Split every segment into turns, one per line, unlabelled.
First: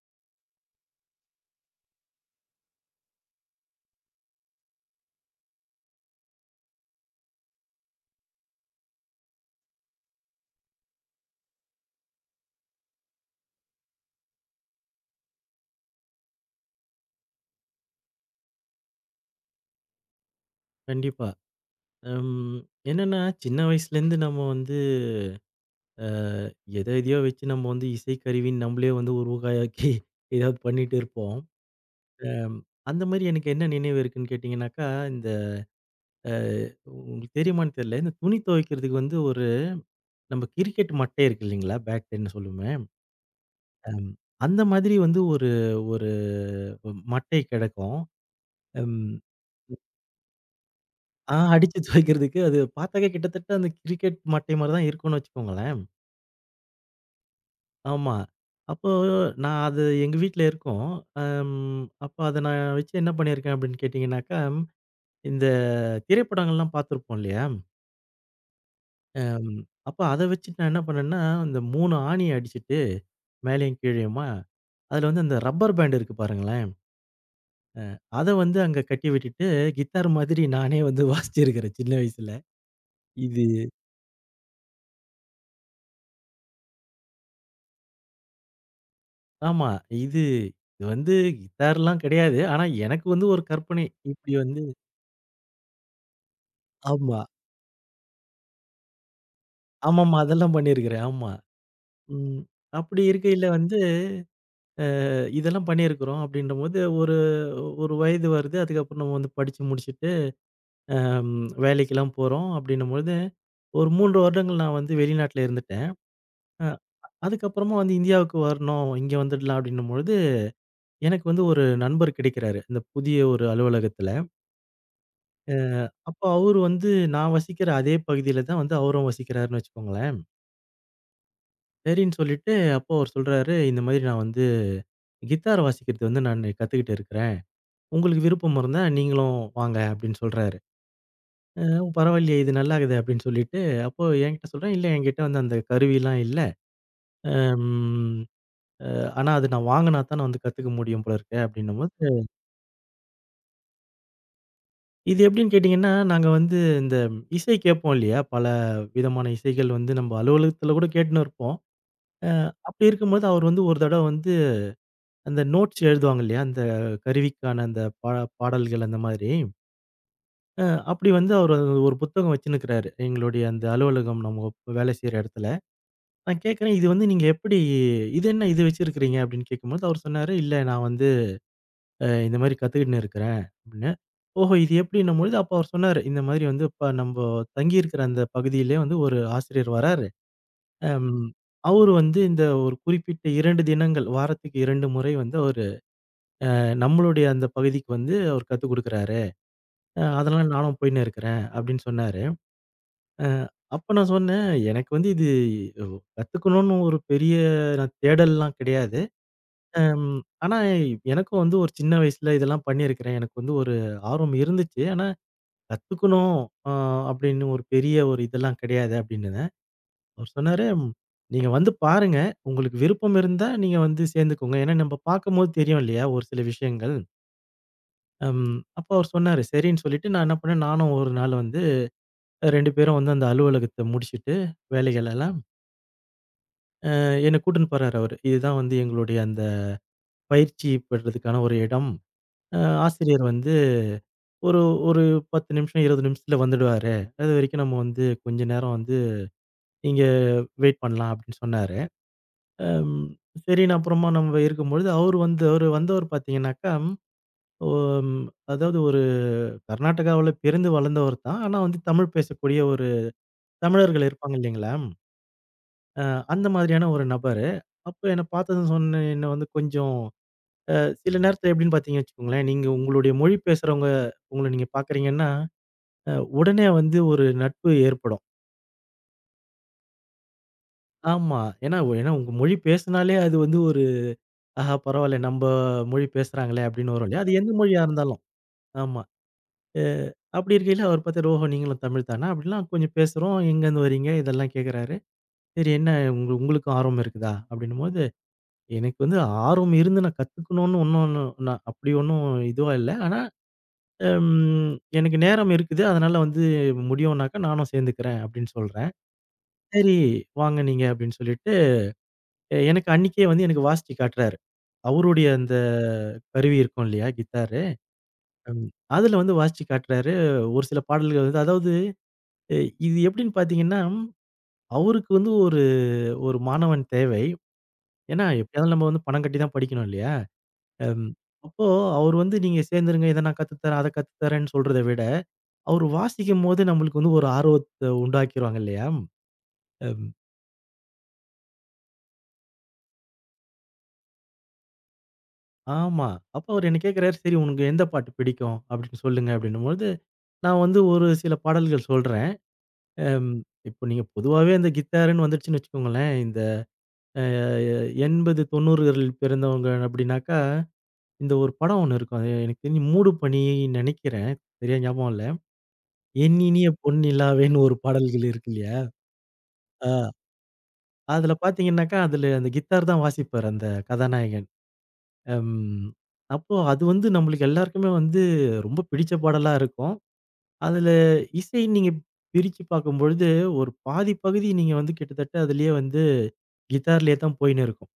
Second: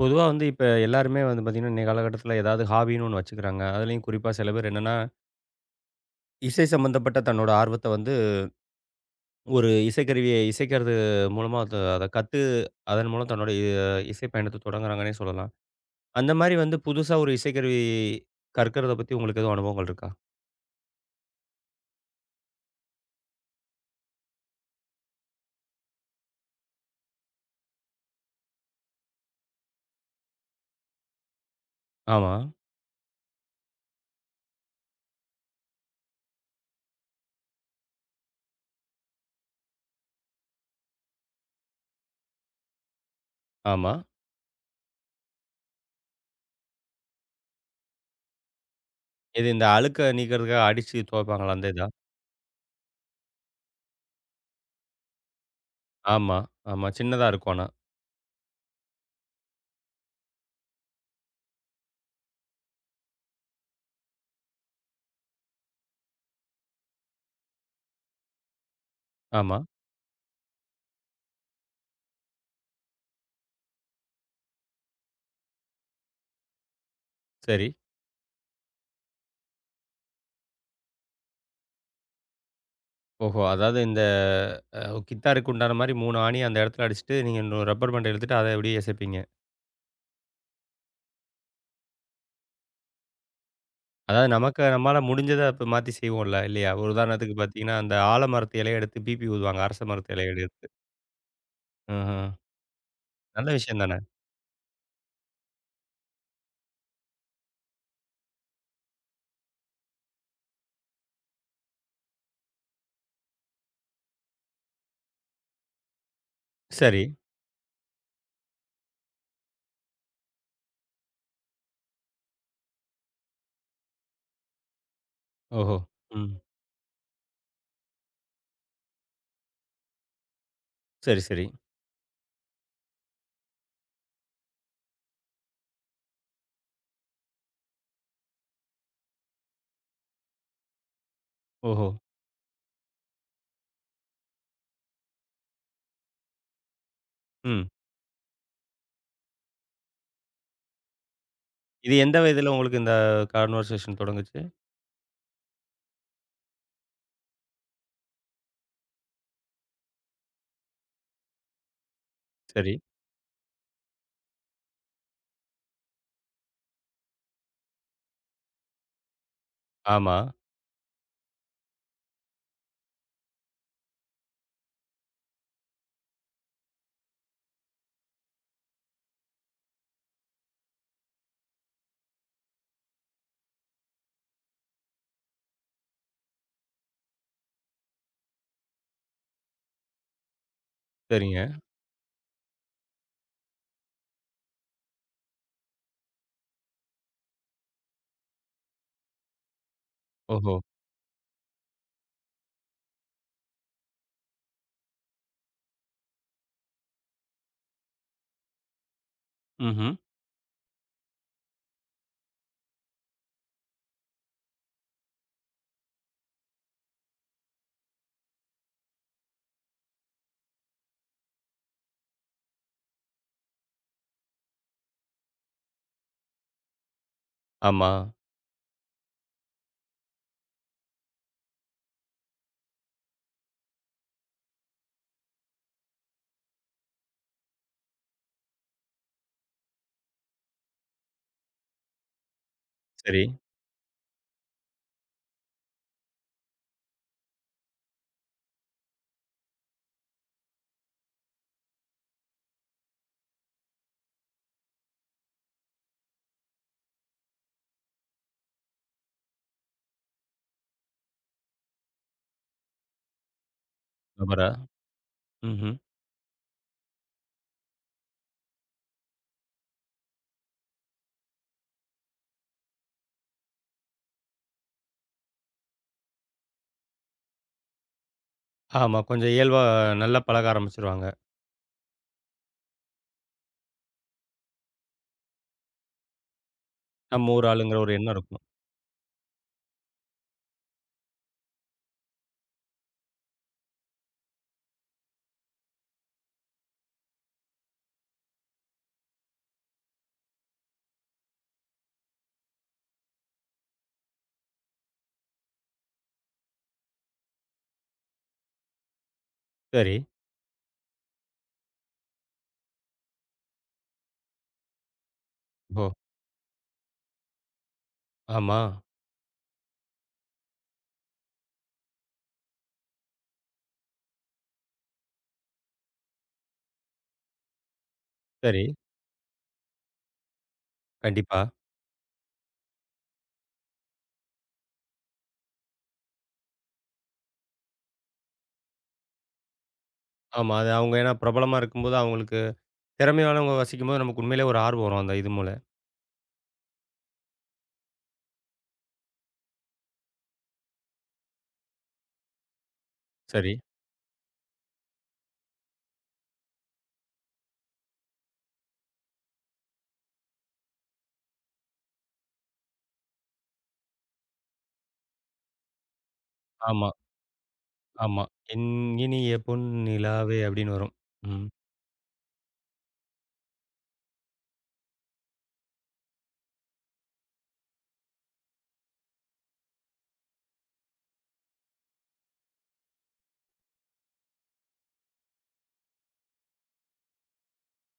பொதுவா வந்து இப்ப எல்லாருமே வந்து பாத்தீங்கன்னா, இன்னைய காலகட்டத்துல ஏதாவது ஹாபின்னு ஒண்ணு வச்சுக்கிறாங்க. அதுலயும் குறிப்பா சில பேர் என்னன்னா, இசை சம்பந்தப்பட்ட தன்னோட ஆர்வத்த வந்து ஒரு இசைக்கருவிய இசைக்கிறது மூலமா அத அத கத்து, அதன் மூலம் தன்னோட இசை பயணத்த தொடங்குறாங்கன்னே சொல்லலாம். அந்த மாரி வந்து புதுசா ஒரு இசைக்கருவி கற்கறத பத்தி உங்களுக்கு எதுவும் அனுபவங்கள் இருக்கா?
கண்டிப்பா. ம். என்னன்னா, சின்ன வயசுலேருந்து நம்ம வந்து அ எத எதையோ வச்சு நம்ம வந்து இசைக்கருவின்னு நம்மளே வந்து உருவகாயாக்கி ஏதாவது பண்ணிட்டு இருப்போம்.
ஆமா,
அம் அந்த மாரி எனக்கு என்ன நினைவு இருக்குன்னு கேட்டீங்கன்னாக்கா, இந்த அ உங்களுக்கு தெரியுமான்னு தெரியல. இந்த துணி துவைக்கிறதுக்கு வந்து ஒரு நம்ம கிரிக்கெட் மட்டை இருக்கு இல்லைங்களா? பேட்ன்னு சொல்லுவோமே.
ஆமா.
அம் அந்த மாதிரி வந்து ஒரு ஒரு மட்டை கெடக்கும். ம்.
இது இந்த அழுக்க நீக்கிறதுக்காக அடிச்சு
ஆ,
துவைப்பாங்கல்ல அந்த
அடிச்சு
இதா?
துவைக்கிறதுக்கு அது பார்த்தாக்க கிட்டத்தட்ட அந்த கிரிக்கெட் மட்டை மாரி தான் இருக்கும்னு வச்சுக்கோங்களேன்.
ஆமா, ஆமா. சின்னதா இருக்கும் ஆனா.
ஆமா. அப்போ நான் அது எங்க வீட்ல இருக்கும். அம் அப்ப அத நான் வச்சு என்ன பண்ணியிருக்கேன் அப்படின்னு கேட்டீங்கன்னாக்கா, இந்த திரைப்படங்கள்லாம் பார்த்துருப்போம் இல்லையா? அம்
ஆமா,
அப்ப அத வச்சு நான் என்ன பண்ணேன்னா, இந்த 3 ஆணிய அடிச்சுட்டு மேலயும் கீழயுமா, அதுல வந்து அந்த ரப்பர் பேண்ட் இருக்கு பாருங்களேன்.
சரி.
அத வந்து அங்க கட்டி விட்டுட்டு, கிட்டார் மாதிரி நானே வந்து வாசிச்சிருக்கிறேன் சின்ன வயசுல.
ஓஹோ!
இது
அதாவது இந்த அ கித்தாருக்கு உண்டான மாரி 3 ஆணி அந்த இடத்துல அடிச்சுட்டு, நீங்க இன்னும் ரப்பர் பேண்ட் எடுத்துட்டு அத அப்படியே இசைப்பீங்க.
ஆமா. இது இது வந்து கிட்டார்லாம் கிடையாது. ஆனா எனக்கு வந்து ஒரு கற்பனை.
அதாவது
இப்படி
நமக்கு
வந்து
நம்மால முடிஞ்சத இப்ப மாத்தி செய்வோம்ல இல்லையா? ஒரு
ஆமா.
உதாரணத்துக்கு பார்த்தீங்கன்னா, அந்த ஆலமரத்து இலைய எடுத்து பிபி ஊதுவாங்க. அரச மரத்து
ஆமாமா,
இலைய
அதெல்லாம்
எடுத்து.
பண்ணியிருக்கிறேன். ஆமா.
ம்ஹ்ம்.
ம். அப்படி இருக்கையில
நல்ல
வந்து,
விஷயம் தானே!
இதெல்லாம் பண்ணியிருக்கிறோம் அப்படின்றபோது, ஒரு ஒரு வயது வருது. அதுக்கப்புறம் நம்ம வந்து படிச்சு முடிச்சுட்டு, அம் வேலைக்கெல்லாம் போறோம் அப்படின்னும்பொழுது, ஒரு 3 வருடங்கள் நான் வந்து வெளிநாட்டுல இருந்துட்டேன். அ
சரி.
அதுக்கப்புறமா வந்து இந்தியாவுக்கு வரணும், இங்க வந்துடலாம் அப்படின்னும்பொழுது, எனக்கு வந்து ஒரு நண்பர் கிடைக்கிறாரு. இந்த புதிய ஒரு அலுவலகத்துல. அ
ஓஹோ!
அப்போ
ம்.
அவரு வந்து நான் வசிக்கிற அதே பகுதியில தான் வந்து அவரும் வசிக்கிறாருன்னு வச்சுக்கோங்களேன்.
சரி, சரி.
சரின்னு சொல்லிட்டு, அப்போ அவரு சொல்றாரு, "இந்த மாதிரி நான் வந்து கிட்டார் வாசிக்கிறது வந்து நான் கத்துக்கிட்டு இருக்கிறேன். உங்களுக்கு விருப்பம் இருந்தா நீங்களும் வாங்க" அப்படின்னு சொல்றாரு. அ
ஓஹோ!
பரவாயில்லையே, இது நல்லாக்குது அப்படின்னு சொல்லிட்டு, அப்போ என்கிட்ட சொல்றேன், இல்ல, என்கிட்ட வந்து அந்த கருவிலாம் இல்ல.
ம்.
ம் ஆனா அது நான் வாங்குனா தான் நான் வந்து கத்துக்க முடியும் போல இருக்கு
இது
அப்படின்னும்போது,
எந்த வயதில உங்களுக்கு இந்த கான்வர்சேஷன் தொடங்குச்சு?
இது எப்படின்னு கேட்டீங்கன்னா, நாங்க வந்து இந்த இசை கேட்போம் இல்லையா? பல விதமான இசைகள் வந்து நம்ம அலுவலகத்துல கூட கேட்டுன்னு இருப்போம். அ
சரி.
அப்படி இருக்கும்போது அவர் வந்து ஒரு தடவ வந்து அந்த நோட்ஸ் எழுதுவாங்க இல்லையா? அந்த கருவிக்கான அந்த பா பாடல்கள் அந்த மாதிரி.
ஆமா.
அ அப்படி வந்து அவரு ஒரு புத்தகம் வச்சுன்னுருக்கிறாரு. எங்களுடைய அந்த அலுவலகம், நம்ம வேலை செய்ற இடத்துல. நான் கேட்கிறேன், "இது வந்து நீங்க எப்படி, இது என்ன இது வச்சிருக்கிறீங்க?" அப்படின்னு கேட்கும்போது, அவர் சொன்னாரு, "இல்ல, நான் வந்து இந்த மாரி கத்துக்கிட்டுன்னு இருக்கிறேன்" அப்படின்னு. ஓஹோ! இது எப்படின்னும்பொழுது, அப்ப அவர் சொன்னாரு, "இந்த மாதிரி வந்து இப்ப நம்ப தங்கியிருக்கிற அந்த பகுதியிலே வந்து ஒரு ஆசிரியர் வராரு. அம்
சரிங்க.
அவரு வந்து இந்த ஒரு குறிப்பிட்ட 2 தினங்கள், வாரத்துக்கு 2 முறை வந்து அவரு நம்மளுடைய அந்த பகுதிக்கு வந்து அவர் கத்துக் குடுக்கிறாரு. அதனால
ஓஹோ!
நானும் போயின்னு இருக்கிறேன்" அப்படின்னு சொன்னாரு. அ அப்ப நான் சொன்னேன், எனக்கு வந்து இது ஒ கத்துக்கணும்னு ஒரு பெரிய நான் தேடல்லாம் கிடையாது.
ம்ஹ்ம்.
அம் ஆனா எனக்கும் வந்து ஒரு சின்ன வயசுல இதெல்லாம் பண்ணியிருக்கிறேன். எனக்கு வந்து ஒரு ஆர்வம் இருந்துச்சு. ஆனா கத்துக்கணும் அ அப்படின்னு ஒரு பெரிய ஒரு இதெல்லாம் கிடையாது அப்படின்னேன். அவர் சொன்னாரு, "ம், நீங்க வந்து பாருங்க. உங்களுக்கு விருப்பம் இருந்தா நீங்க வந்து சேர்ந்துக்கோங்க." ஏன்னா நம்ம பார்க்கும்போது தெரியும் இல்லையா ஒரு சில விஷயங்கள்.
ஆமா.
அப்போ அவர் சொன்னாரு, சரின்னு சொல்லிட்டு நான் என்ன பண்ணேன், நானும் ஒரு நாள் வந்து 2 பேரும் வந்து அந்த அலுவலகத்த முடிச்சுட்டு வேலைகளெல்லாம் என்ன கூட்டின்னு போறாரு அவரு. இதுதான் வந்து எங்களுடைய அந்த பயிற்சி பெறதுக்கான ஒரு இடம். அ
சரி.
ஆசிரியர் வந்து ஒரு ஒரு 10 நிமிஷம், 20 நிமிஷத்துல வந்துடுவாரு. அதுவரைக்கும் நம்ம வந்து கொஞ்ச நேரம் வந்து இங்க வெயிட் பண்ணலாம் அப்படின்னு சொன்னாரு. அம் சரின்னு அப்புறமா நம்ம இருக்கும்பொழுது அவரு வந்து வந்தவர் பார்த்தீங்கன்னாக்கா, ஒ ம் அதாவது ஒரு கர்நாடகாவுல பிறந்து வளர்ந்தவர் தான். ஆனா வந்து தமிழ் பேசக்கூடிய ஒரு தமிழர்கள் இருப்பாங்க
ரப்பரா.
இல்லைங்களா?
ம்ஹ்ம்.
அ அந்த மாதிரியான ஒரு நபரு. அப்ப என்ன பார்த்ததும் சொன்ன, என்ன வந்து கொஞ்சம் சில நேரத்துல எப்படின்னு பார்த்தீங்கன்னு வச்சுக்கோங்களேன், நீங்க உங்களுடைய மொழி பேசுறவங்க உங்கள நீங்க பார்க்குறீங்கன்னா, உடனே வந்து ஒரு நட்பு ஏற்படும்.
ஆமா. கொஞ்சம் இயல்பா நல்லா பழக ஆரம்பிச்சுருவாங்க.
ஆமா. ஏன்னா ஏன்னா உங்க மொழி பேசினாலே அது வந்து ஒரு, ஆஹா பரவால்ல நம்ப மொழி பேசுறாங்களே அப்படின்னு வரும் இல்லையா? அது
நம்ம ஊர்
எந்த
ஆளுங்கிற
மொழியா
ஒரு எண்ணம்
இருந்தாலும்.
இருக்கும்.
ஆமா. அ அப்படி இருக்கையில அவர் பார்த்தாரு, ஓஹோ, நீங்களும் தமிழ் தானா? அப்படிலாம் கொஞ்சம் பேசுறோம். எங்கேருந்து வரீங்க? இதெல்லாம் கேட்குறாரு. சரி, என்ன, உங்களுக்கும் ஆர்வம் இருக்குதா? அப்படின்னும்போது, எனக்கு வந்து ஆர்வம் இருந்து நான் கத்துக்கணும்னு ஒண்ணும், நான் அப்படி ஒண்ணும் இதுவா இல்ல. ஆனா ம். எனக்கு நேரம் இருக்குது. அதனால வந்து முடியும்னாக்கா நானும் சேர்ந்துக்கிறேன் அப்படின்னு சொல்றேன்.
சரி.
சரி, வாங்க நீங்க அப்படின்னு சொல்லிட்டு, எனக்கு அன்னைக்கே வந்து எனக்கு வாசிச்சு காட்டுறாரு. அவருடைய அந்த
ஓ!
கருவி இருக்கும் இல்லையா? கிட்டாரு.
ஆமா.
ம். அதுல வந்து வாசிச்சு காட்டுறாரு. ஒரு சில பாடல்கள் வந்து, அதாவது இது எப்படின்னு பார்த்தீங்கன்னா, அவருக்கு வந்து ஒரு ஒரு மாணவன் தேவை. ஏன்னா
சரி.
எப்படியாவது நம்ம வந்து பணம் கட்டி தான் படிக்கணும் இல்லையா? ம்.
கண்டிப்பா.
அப்போ அவர் வந்து நீங்க சேர்ந்துருங்க. இத நான் கத்து தரேன், அத கத்து தரேன்னு சொல்றத விட அவரு வாசிக்கும்போது நம்மளுக்கு வந்து ஒரு ஆர்வத்த உண்டாக்கிருவாங்க இல்லையா? அம்
ஆமா. அது அவங்க ஏன்னா பிரபலமா இருக்கும்போது, அவங்களுக்கு திறமையானவங்க வசிக்கும்போது நமக்கு உண்மையிலேயே ஒரு ஆர்வம் வரும். அந்த இது மூல.
ஆமா. அப்ப அவரு என்ன கேட்கிறாரு, "சரி, உனக்கு எந்த பாட்டு பிடிக்கும்? அப்படின்னு சொல்லுங்க" அப்படின்னும்பொழுது, நான் வந்து ஒரு சில பாடல்கள் சொல்றேன். அம்
சரி.
இப்போ நீங்க பொதுவாவே அந்த கித்தாருன்னு வந்துடுச்சுன்னு வச்சுக்கோங்களேன், இந்த அ 80, 90களில் பிறந்தவங்க அப்படின்னாக்கா, இந்த ஒரு படம் ஒண்ணு இருக்கும். அது எனக்கு தெரிஞ்சு, மூடு பனி நெனைக்கிறேன். சரியா ஞாபகம் இல்ல. "என் இனிய
ஆமா,
பொன்னிலாவேன்னு" ஒரு
ஆமா.
பாடல்கள் இருக்கு
"என்
இல்லையா?
இனிய பொன்
அ
நிலாவே" அப்படின்னு வரும்.
அதுல
ம்.
பார்த்தீங்கன்னாக்கா, அதுல அந்த கித்தார் தான் வாசிப்பாரு, அந்த கதாநாயகன். அம். அப்போ அது வந்து நம்மளுக்கு எல்லாருக்குமே வந்து ரொம்ப பிடிச்ச பாடலா இருக்கும். அதுல இசை நீங்க பிரிச்சு பார்க்கும்பொழுது, ஒரு பாதி பகுதி நீங்க வந்து கிட்டத்தட்ட அதிலேயே வந்து கிட்டார்லயே தான் போயின்னு இருக்கும்.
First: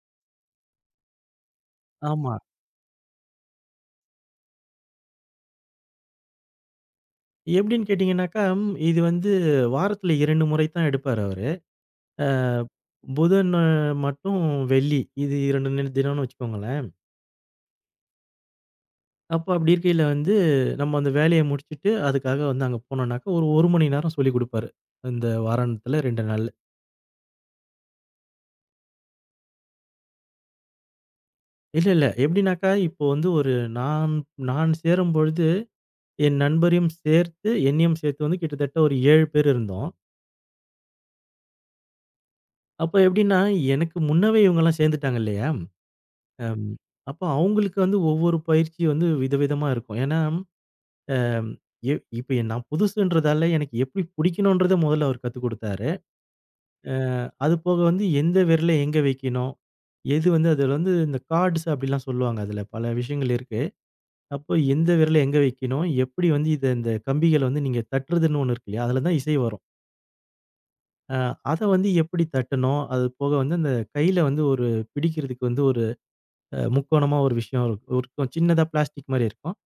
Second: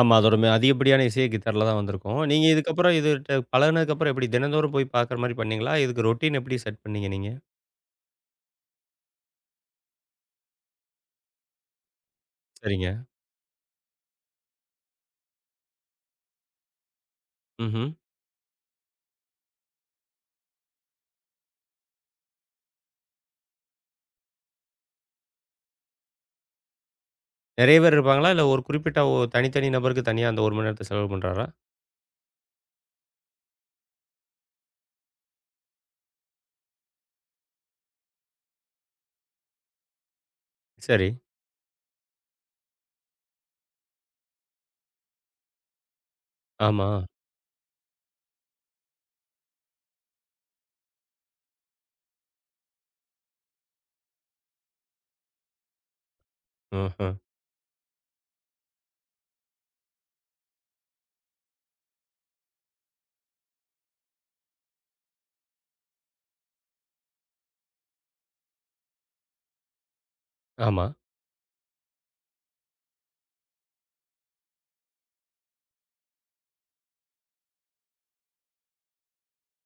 ஆமா. அதோட மே அதிகப்படியான இசையே கிட்டார்ல தான் வந்திருக்கும்.
ஆமா.
நீங்க இதுக்கப்புறம் இதுட்ட பழகுனதுக்கப்புறம் எப்படி தினந்தோறும் போய் பார்க்குற மாரி பண்ணீங்களா? இதுக்கு ரொட்டீன் எப்படி செட் பண்ணீங்க நீங்க?
எப்படின்னு கேட்டீங்கன்னாக்கா, ம், இது வந்து வாரத்துல 2 முறை தான் எடுப்பாரு அவரு. அ
சரிங்க.
புதன் மட்டும் வெள்ளி, இது 2 தினம்னு வச்சுக்கோங்களேன்.
ம்ஹ்ம்.
அப்போ அப்படி இருக்கையில வந்து நம்ம அந்த வேலைய முடிச்சுட்டு, அதுக்காக வந்து அங்க போனோம்னாக்கா, ஒரு 1 மணி நேரம் சொல்லிக் குடுப்பாரு. இந்த வாராந்தில 2 நாள்ல.
நெறைய பேர் இருப்பாங்களா? இல்ல ஒரு குறிப்பிட்ட தனித்தனி நபருக்கு தனியா அந்த 1 மணி நேரத்த செலவு பண்றாரா?
இல்ல, இல்ல. எப்படின்னாக்கா, இப்போ வந்து ஒரு, நான் நான் சேரும்பொழுது, என் நண்பரையும் சேர்த்து, என்னையும் சேர்த்து வந்து கிட்டத்தட்ட ஒரு 7 பேர் இருந்தோம்.
சரி.
அப்ப எப்படின்னா, எனக்கு முன்னவே இவங்கலாம் சேர்ந்துட்டாங்க இல்லையா? அம்
ஆமா.
அப்போ அவங்களுக்கு வந்து ஒவ்வொரு பயிற்சி வந்து விதவிதமா இருக்கும். ஏன்னா, அம் எ இப்ப நான் புதுசுன்றதால எனக்கு எப்படி பிடிக்கணுன்றத முதல்ல அவர் கத்துக் குடுத்தாரு. அ
ஆஹ.
அது போக வந்து எந்த விரல எங்க வைக்கணும்? எது வந்து அதுல வந்து இந்த கார்ட்ஸ் அப்படிலாம் சொல்லுவாங்க. அதுல பல விஷயங்கள் இருக்கு. அப்போ எந்த விரல எங்க வைக்கணும்? எப்படி வந்து இத, இந்த கம்பிகள வந்து நீங்க தட்டுறதுன்னு ஒண்ணு இருக்கு இல்லையா? அதுல தான் இசை வரும்.
ஆமா.
அ அத வந்து எப்படி தட்டணும்? அது போக வந்து அந்த கையில வந்து ஒரு பிடிக்கிறதுக்கு வந்து ஒரு முக்கோணமா ஒரு விஷயம் இருக்கும் இருக்கும். சின்னதா பிளாஸ்டிக் மாரி இருக்கும்.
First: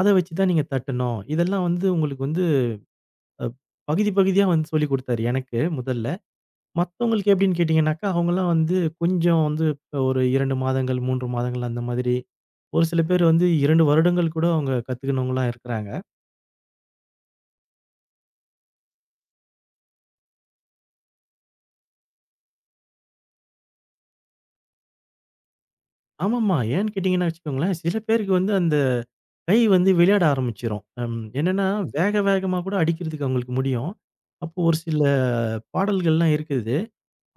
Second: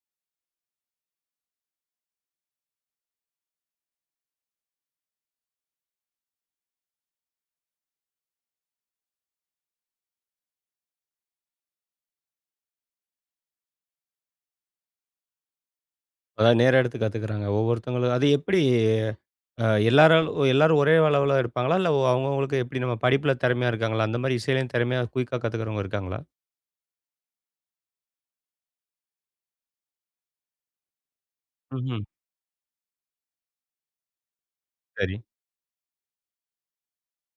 அத வச்சு தான் நீங்க தட்டணும். இதெல்லாம் வந்து உங்களுக்கு வந்து அ பகுதி பகுதியா வந்து சொல்லிக் குடுத்தாரு எனக்கு முதல்ல. மத்தவங்களுக்கு எப்படின்னு கேட்டீங்கன்னாக்கா, அவங்கலாம் வந்து கொஞ்சம் வந்து இப்ப ஒரு 2 மாதங்கள், 3 மாதங்கள் அந்த மாதிரி. ஒரு சில பேர் வந்து 2 வருடங்கள் கூட அவங்க கத்துக்கினவங்களா இருக்கிறாங்க.
அதாவது நேர எடுத்து கத்துக்கிறாங்க. ஒவ்வொருத்தவங்களும் அது எப்படி எல்லாராலும் எல்லாரும் ஒரே அளவுல இருப்பாங்களா? இல்ல அவங்க அவங்களுக்கு எப்படி நம்ம படிப்புல திறமையா இருக்காங்களா? அந்த மாரி இசையிலயும் திறமையா குயிக்கா கத்துக்கிறவங்க இருக்காங்களா?
ஆமாமா. ஏன்னு கேட்டீங்கன்னா வச்சுக்கோங்களேன், சில பேருக்கு வந்து அந்த கை வந்து விளையாட ஆரம்பிச்சுரும். என்னன்னா,
ம்ஹ்ம்.
வேக வேகமா கூட அடிக்கிறதுக்கு அவங்களுக்கு முடியும். அப்போ ஒரு சில
சரி.
பாடல்கள்லாம் இருக்குது.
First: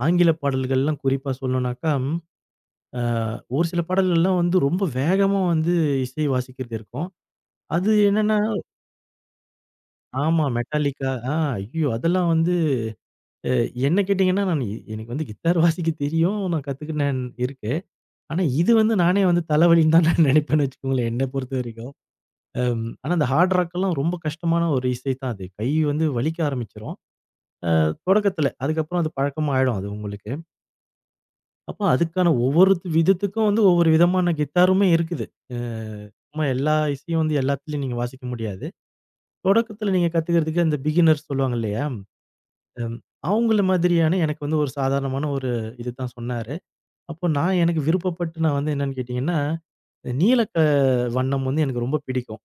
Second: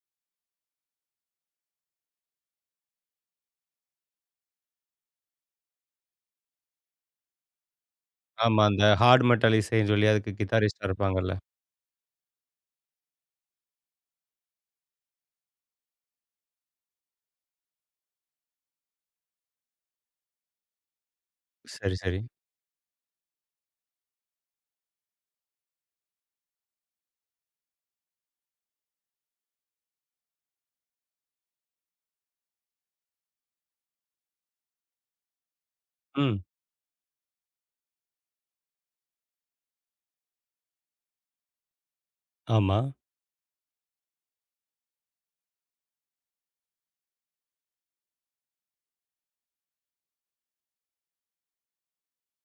ஆங்கில பாடல்கள்லாம் குறிப்பா சொல்லணும்னாக்கா, அ ஒரு சில பாடல்கள்லாம் வந்து ரொம்ப வேகமா வந்து இசை வாசிக்கிறது இருக்கும். அது என்னன்னா
ஆமா. அந்த ஹார்ட் மெட்டல் இசைன்னு சொல்லி அதுக்கு
ஆமா,
கிதாரிஸ்டா
மெட்டாலிக்கா, ஆ,
இருப்பாங்கல்ல.
ஐயோ! அதெல்லாம் வந்து அ என்ன கேட்டீங்கன்னா, நான் எனக்கு வந்து கிட்டார் வாசிக்க தெரியும். நான் கத்துக்கினேன் இருக்கு. ஆனா இது வந்து நானே வந்து தலைவலின்னு தான் நான் நினைப்பேன்னு வச்சுக்கோங்களேன், என்ன பொறுத்தவரைக்கும்.
சரி, சரி.
அம், ஆனா அந்த ஹார்ட் ராக்லாம் ரொம்ப கஷ்டமான ஒரு இசை தான் அது. கை வந்து வலிக்க ஆரம்பிச்சுரும். தொடக்கத்துல. அதுக்கப்புறம் அது பழக்கமா ஆயிடும் அது உங்களுக்கு. அப்ப அதுக்கான ஒவ்வொரு விதத்துக்கும் வந்து ஒவ்வொரு விதமான கிட்டாருமே இருக்குது. அ
ம்.
சும்மா எல்லா இசையும் வந்து எல்லாத்துலயும் நீங்க வாசிக்க முடியாது. தொடக்கத்துல நீங்க கத்துக்கிறதுக்கு அந்த பிகினர்ஸ் சொல்லுவாங்க இல்லையா?
ஆமா.
அம் அவங்கள மாதிரியான எனக்கு வந்து ஒரு சாதாரணமான ஒரு இது தான் சொன்னாரு. அப்போ நான் எனக்கு விருப்பப்பட்டு நான் வந்து என்னன்னு கேட்டீங்கன்னா, நீல க வண்ணம் வந்து எனக்கு ரொம்ப பிடிக்கும்.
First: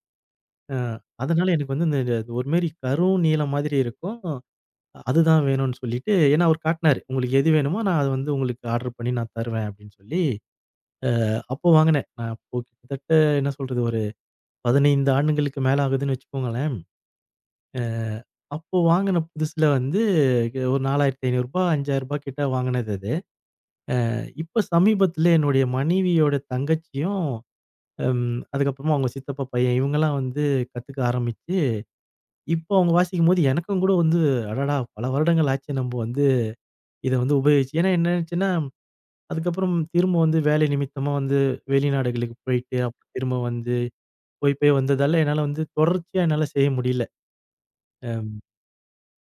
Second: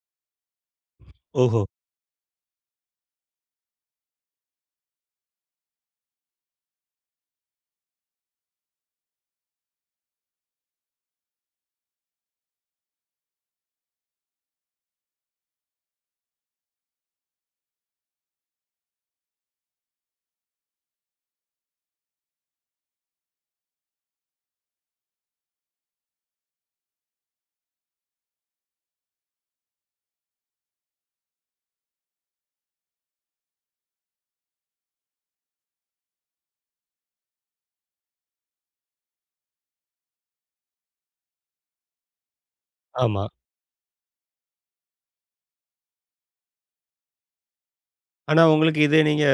அ அதனால
ஓஹோ!
எனக்கு வந்து இந்த இந்த ஒரு மாரி கரும் நீலம் மாதிரி இருக்கும். அதுதான் வேணும்னு சொல்லிட்டு, ஏன்னா அவரு காட்டுனாரு. உங்களுக்கு எது வேணுமோ நான் அது வந்து உங்களுக்கு ஆர்டர் பண்ணி நான் தருவேன் அப்படின்னு சொல்லி, அப்போ வாங்குனேன். நான் அப்போ கிட்டத்தட்ட என்ன சொல்றது, ஒரு 15 ஆண்டுகளுக்கு மேல ஆகுதுன்னு வச்சுக்கோங்களேன். அ அப்போ வாங்குன புதுசுல வந்து ஒரு ரூ. 4,500 ரூ. 5,000 கிட்ட வாங்குனது அது. இப்ப சமீபத்தில என்னுடைய மனைவியோட தங்கச்சியும், அதுக்கப்புறமா அவங்க சித்தப்பா பையன், இவங்கலாம் வந்து கத்துக்க ஆரம்பிச்சு இப்போ அவங்க வாசிக்கும்போது எனக்கும் கூட வந்து அடடா, பல வருடங்கள் ஆச்சு நம்ப வந்து இத வந்து உபயோகிச்சு. ஏன்னா என்னாச்சுன்னா, அதுக்கப்புறம் திரும்ப வந்து வேலை நிமித்தமா வந்து வெளிநாடுகளுக்கு போயிட்டு, அப்புறம்
ஆமா.
திரும்ப வந்து போய் போய் வந்ததால என்னால வந்து தொடர்ச்சியா என்னால செய்ய முடியல. அ
ஆனா உங்களுக்கு இது நீங்க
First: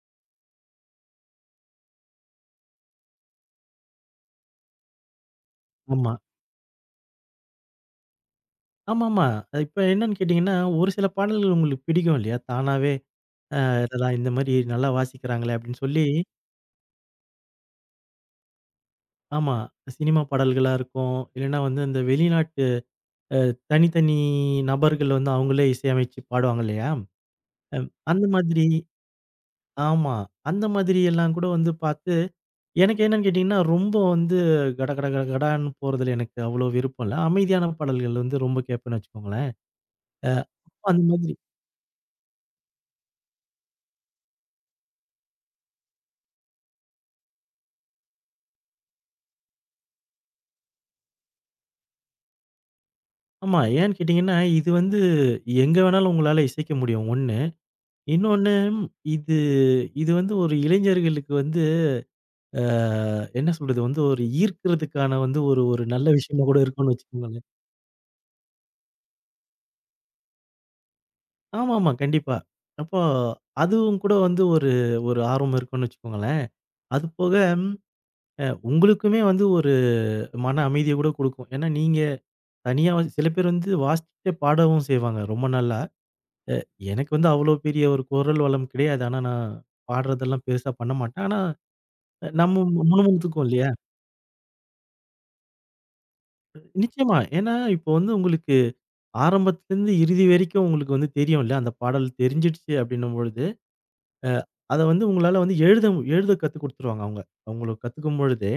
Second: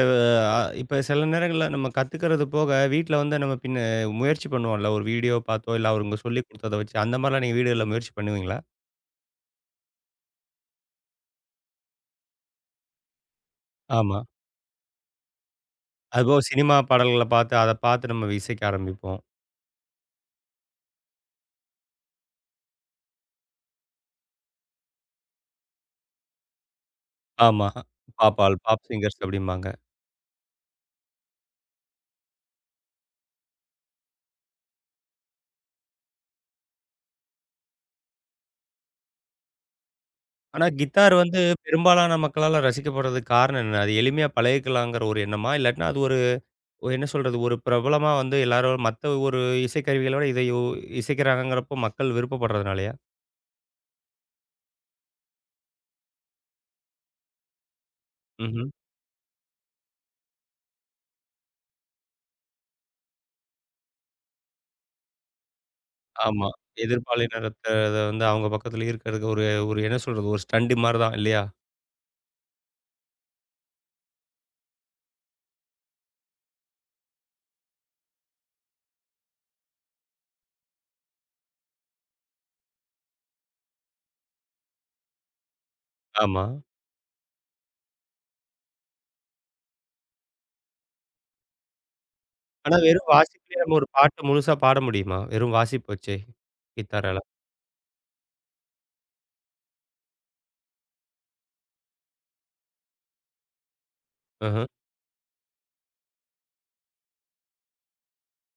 இப்ப சில நேரங்கள்ல நம்ம கத்துக்கிறது போக, வீட்ல வந்து நம்ம பின்ன முயற்சி பண்ணுவோம்ல. ஒரு வீடியோ பார்த்தோ, இல்ல
ஆமா.
அவங்க சொல்லிக் குடுத்தத வச்சு அந்த மாரிலாம் நீங்க வீடுகள்ல முயற்சி பண்ணுவீங்களா?
ஆமாமா. இப்ப என்னன்னு கேட்டீங்கன்னா, ஒரு சில பாடல்கள் உங்களுக்கு பிடிக்கும் இல்லையா? தானாவே அடடா,
ஆமா.
இந்த மாரி நல்லா வாசிக்கிறாங்களே அப்படின்னு சொல்லி,
அதுபோக சினிமா பாடல்கள பார்த்து, அத பார்த்து நம்ம இசைக்க ஆரம்பிப்போம்.
ஆமா. சினிமா பாடல்களா இருக்கும். இல்லன்னா வந்து அந்த வெளிநாட்டு தனித்தனி நபர்கள் வந்து அவங்களே இசையமைச்சு பாடுவாங்க இல்லையா?
ஆமா.
அந்த
பாப்பாள்,
மாதிரி
பாப் சிங்கர்ஸ் அப்படிம்பாங்க.
ஆமா. அந்த மாதிரி எல்லாம் கூட வந்து பார்த்து, எனக்கு என்னன்னு கேட்டீங்கன்னா, ரொம்ப வந்து கட கட கட கடான்னு போறதுல எனக்கு அவ்வளோ விருப்பம் இல்ல. அமைதியான பாடல்கள் வந்து ரொம்ப கேட்பேன்னு வச்சுக்கோங்களேன். அ
ஆனா
அந்த
கித்தார்
மாதிரி
வந்து பெரும்பாலான மக்களால ரசிக்கப்படுறதுக்கு காரணம் என்ன? அது எளிமையா பழகிக்கலாங்கிற ஒரு எண்ணமா? இல்லாட்டினா அது ஒரு ஒரு என்ன சொல்றது? ஒரு பிரபலமா வந்து எல்லாரும் மத்த ஒரு இசைக்கருவிகளோட இதை யோ இசைக்கிறாங்கங்கிறப்போ மக்கள் விருப்பப்படுறதுனாலயா?
ஆமா. ஏன்னு கேட்டீங்கன்னா, இது வந்து எங்க வேணாலும் உங்களால இசைக்க முடியும் 1. இன்னொன்னு,
ம்ஹ்ம்.
இது இது வந்து ஒரு இளைஞர்களுக்கு வந்து அ என்ன சொல்றது? வந்து ஒரு ஈர்க்கிறதுக்கான வந்து ஒரு ஒரு நல்ல விஷயமா
ஆமா.
கூட இருக்கும்னு வச்சுக்கோங்களேன்.
எதிர்பாலினத்த இத வந்து அவங்க பக்கத்துல இருக்கிறதுக்கு ஒரு ஒரு என்ன சொல்றது? ஒரு ஸ்டண்ட் மாரி தான் இல்லையா?
ஆமாமா. கண்டிப்பா. அப்போ அதுவும் கூட வந்து ஒரு, ஒரு ஆர்வம் இருக்கும்னு வச்சுக்கோங்களேன். அது போக உங்களுக்குமே வந்து ஒரு மன அமைதிய கூட குடுக்கும். ஏன்னா, நீங்க தனியா வந்து சில பேர் வந்து வாசிச்சுட்டே பாடவும் செய்வாங்க ரொம்ப நல்லா.
ஆமா.
எனக்கு வந்து அவ்வளோ பெரிய ஒரு குரல் வளம் கிடையாது. ஆனா, நான் பாடுறதெல்லாம் பெருசா பண்ண மாட்டேன். ஆனா, நம்ம
ஆனா வெறும்
முணுமுணுத்துக்குவோம்
வாசிப்புலயே
இல்லையா?
நம்ம ஒரு பாட்டு முழுசா பாட முடியுமா? வெறும் வாசிப்பு வச்சே
நிச்சயமா.
கித்தாரால?
ஏன்னா, இப்போ வந்து உங்களுக்கு ஆரம்பத்துலருந்து இறுதி வரைக்கும் உங்களுக்கு வந்து தெரியும்ல. அந்த பாடல் தெரிஞ்சிடுச்சு அப்படின்னும் பொழுது, அ
அஹ.
அத வந்து உங்களால வந்து எழுத கத்து குடுத்துருவாங்க அவங்க. அவங்களுக்கு கத்துக்கும் பொழுதே,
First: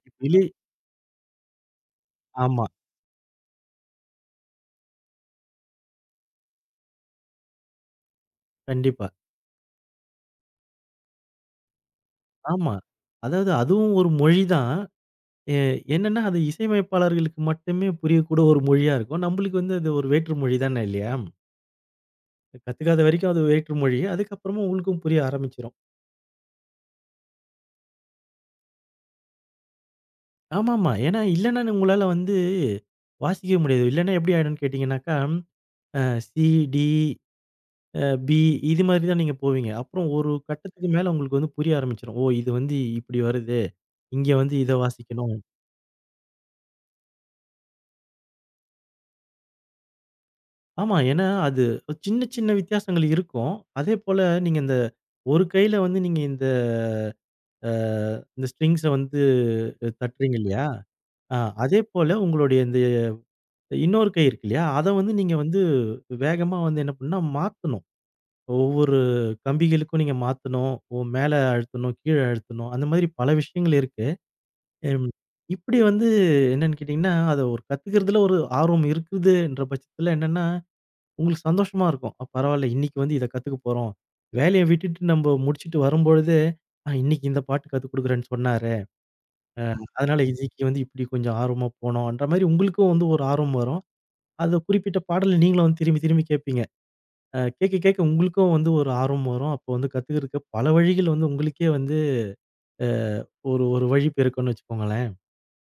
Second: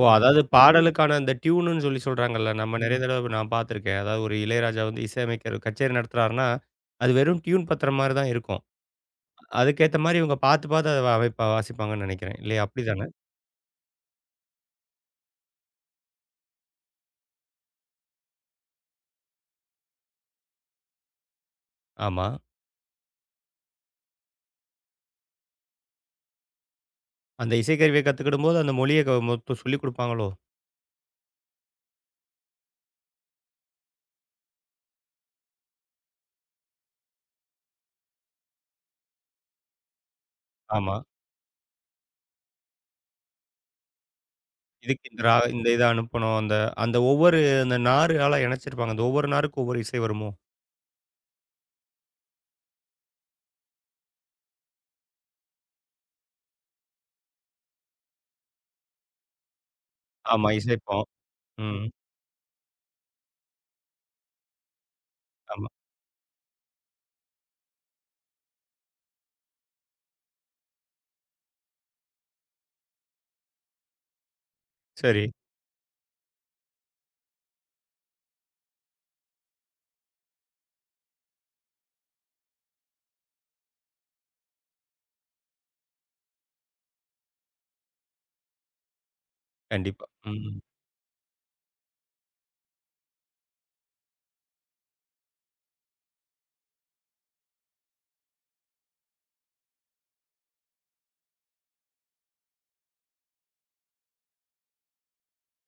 ஓ! அதாவது பாடலுக்கான அந்த டியூனுன்னு சொல்லி சொல்றாங்கல்ல.
ஆமா,
நம்ம நெறைய ம். தடவ நான் பார்த்துருக்கேன். அதாவது ஒரு இளையராஜா வந்து இசையமைக்கிற கச்சேரி நடத்துறாருன்னா, அது வெறும் டியூன் பத்துற மாரி தான் இருக்கும்.
கண்டிப்பா.
அதுக்கேத்த மாரி இவங்க பார்த்து, பார்த்து அத அமைப்பா வாசிப்பாங்கன்னு நெனைக்கிறேன். இல்லையா?
ஆமா.
அப்படிதானே?
அதாவது அதுவும் ஒரு மொழி தான். எ என்னன்னா, அது இசையமைப்பாளர்களுக்கு மட்டுமே புரியக்கூடிய ஒரு மொழியா இருக்கும். நம்மளுக்கு வந்து அது ஒரு வேற்று மொழி தானே இல்லையா?
ஆமா.
கத்துக்காத வரைக்கும் அது வேற்று மொழி. அதுக்கப்புறமா உங்களுக்கும் புரிய ஆரம்பிச்சுரும்.
அந்த இசைக்கருவிய கத்துக்கிடும்போது அந்த மொழிய மொத்தம் சொல்லிக் குடுப்பாங்களோ?
ஆமாமா. ஏன்னா இல்லன்னா உங்களால வந்து வாசிக்கவே முடியாது. இல்லன்னா எப்படி ஆயிடும்னு கேட்டீங்கன்னாக்கா, அ சி, டி, அ பி, இது மாதிரி தான் நீங்க போவீங்க. அப்புறம் ஒரு கட்டத்துக்கு
ஆமா.
மேல உங்களுக்கு வந்து புரிய ஆரம்பிச்சுரும். ஓ, இது வந்து இப்படி வருது. இங்க வந்து இத
இதுக்கு இந்த
வாசிக்கணும்.
இந்த இத அனுப்பணும். அந்த அந்த ஒவ்வொரு அந்த நாரால இணைச்சிருப்பாங்க. அந்த ஒவ்வொரு நாருக்கும் ஒவ்வொரு இசை வருமோ?
ஆமா. ஏன்னா அது சின்ன சின்ன வித்தியாசங்கள் இருக்கும். அதேபோல நீங்க இந்த ஒரு கையில வந்து நீங்க இந்த அ இந்த ஸ்ட்ரிங்ஸ வந்து தட்டுறீங்க
ஆமா.
இல்லையா?
இசைப்போம்.
ஆ. அதே
ம்.
போல உங்களுடைய இந்த இன்னொரு கை இருக்கு இல்லையா? அத வந்து நீங்க வந்து
ஆமா.
வேகமா வந்து என்ன பண்ணணும்னா மாத்தணும். ஒவ்வொரு கம்பிகளுக்கும் நீங்க மாத்தணும். ஒ, மேல அழுத்தணும், கீழ அழுத்தணும். அந்த மாதிரி பல விஷயங்கள் இருக்கு. ம்.
சரி.
இப்படி வந்து என்னன்னு கேட்டீங்கன்னா, அத ஒரு கத்துக்கிறதுல ஒரு ஆர்வம் இருக்குதுன்ற பட்சத்துல என்னன்னா, உங்களுக்கு சந்தோஷமா இருக்கும். பரவால்ல, இன்னைக்கு வந்து இத கத்துக்க போறோம். வேலைய விட்டுட்டு நம்ப முடிச்சுட்டு வரும்பொழுது, இன்னைக்கு இந்த பாட்டு கத்துக் குடுக்குறேன்னு சொன்னாரு." அ
கண்டிப்பா.
அதனால
ம்.
இசைக்கு வந்து இப்படி கொஞ்சம் ஆர்வமா போனோன்ற மாரி உங்களுக்கும் வந்து ஒரு ஆர்வம் வரும். அது குறிப்பிட்ட பாடல நீங்களும் வந்து திரும்பி திரும்பி கேட்பீங்க. கேட்க கேட்க உங்களுக்கும் வந்து ஒரு ஆர்வம் வரும். அப்போ வந்து கத்துக்கிறதுக்கு பல வழிகள் வந்து உங்களுக்கே வந்து அ ஒரு, ஒரு வழி பிறக்கும்னு வச்சுக்கோங்களேன்.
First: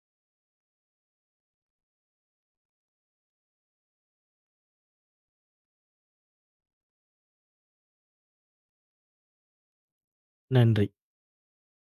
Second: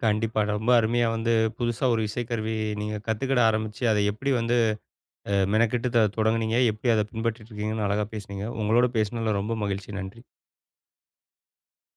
கண்டிப்பா. ரொம்ப அருமையா வந்து புதுசா ஒரு இசைக்கருவி நீங்க கத்துக்கிட ஆரம்பிச்சு, அதை எப்படி வந்து மெனக்கெட்டு தொடங்குனீங்க? எப்படி அத பின்பற்றிட்டு இருக்கீங்கன்னு அழகா பேசுனீங்க. உங்களோட பேசுனதுல ரொம்ப மகிழ்ச்சி. நன்றி.
நன்றி.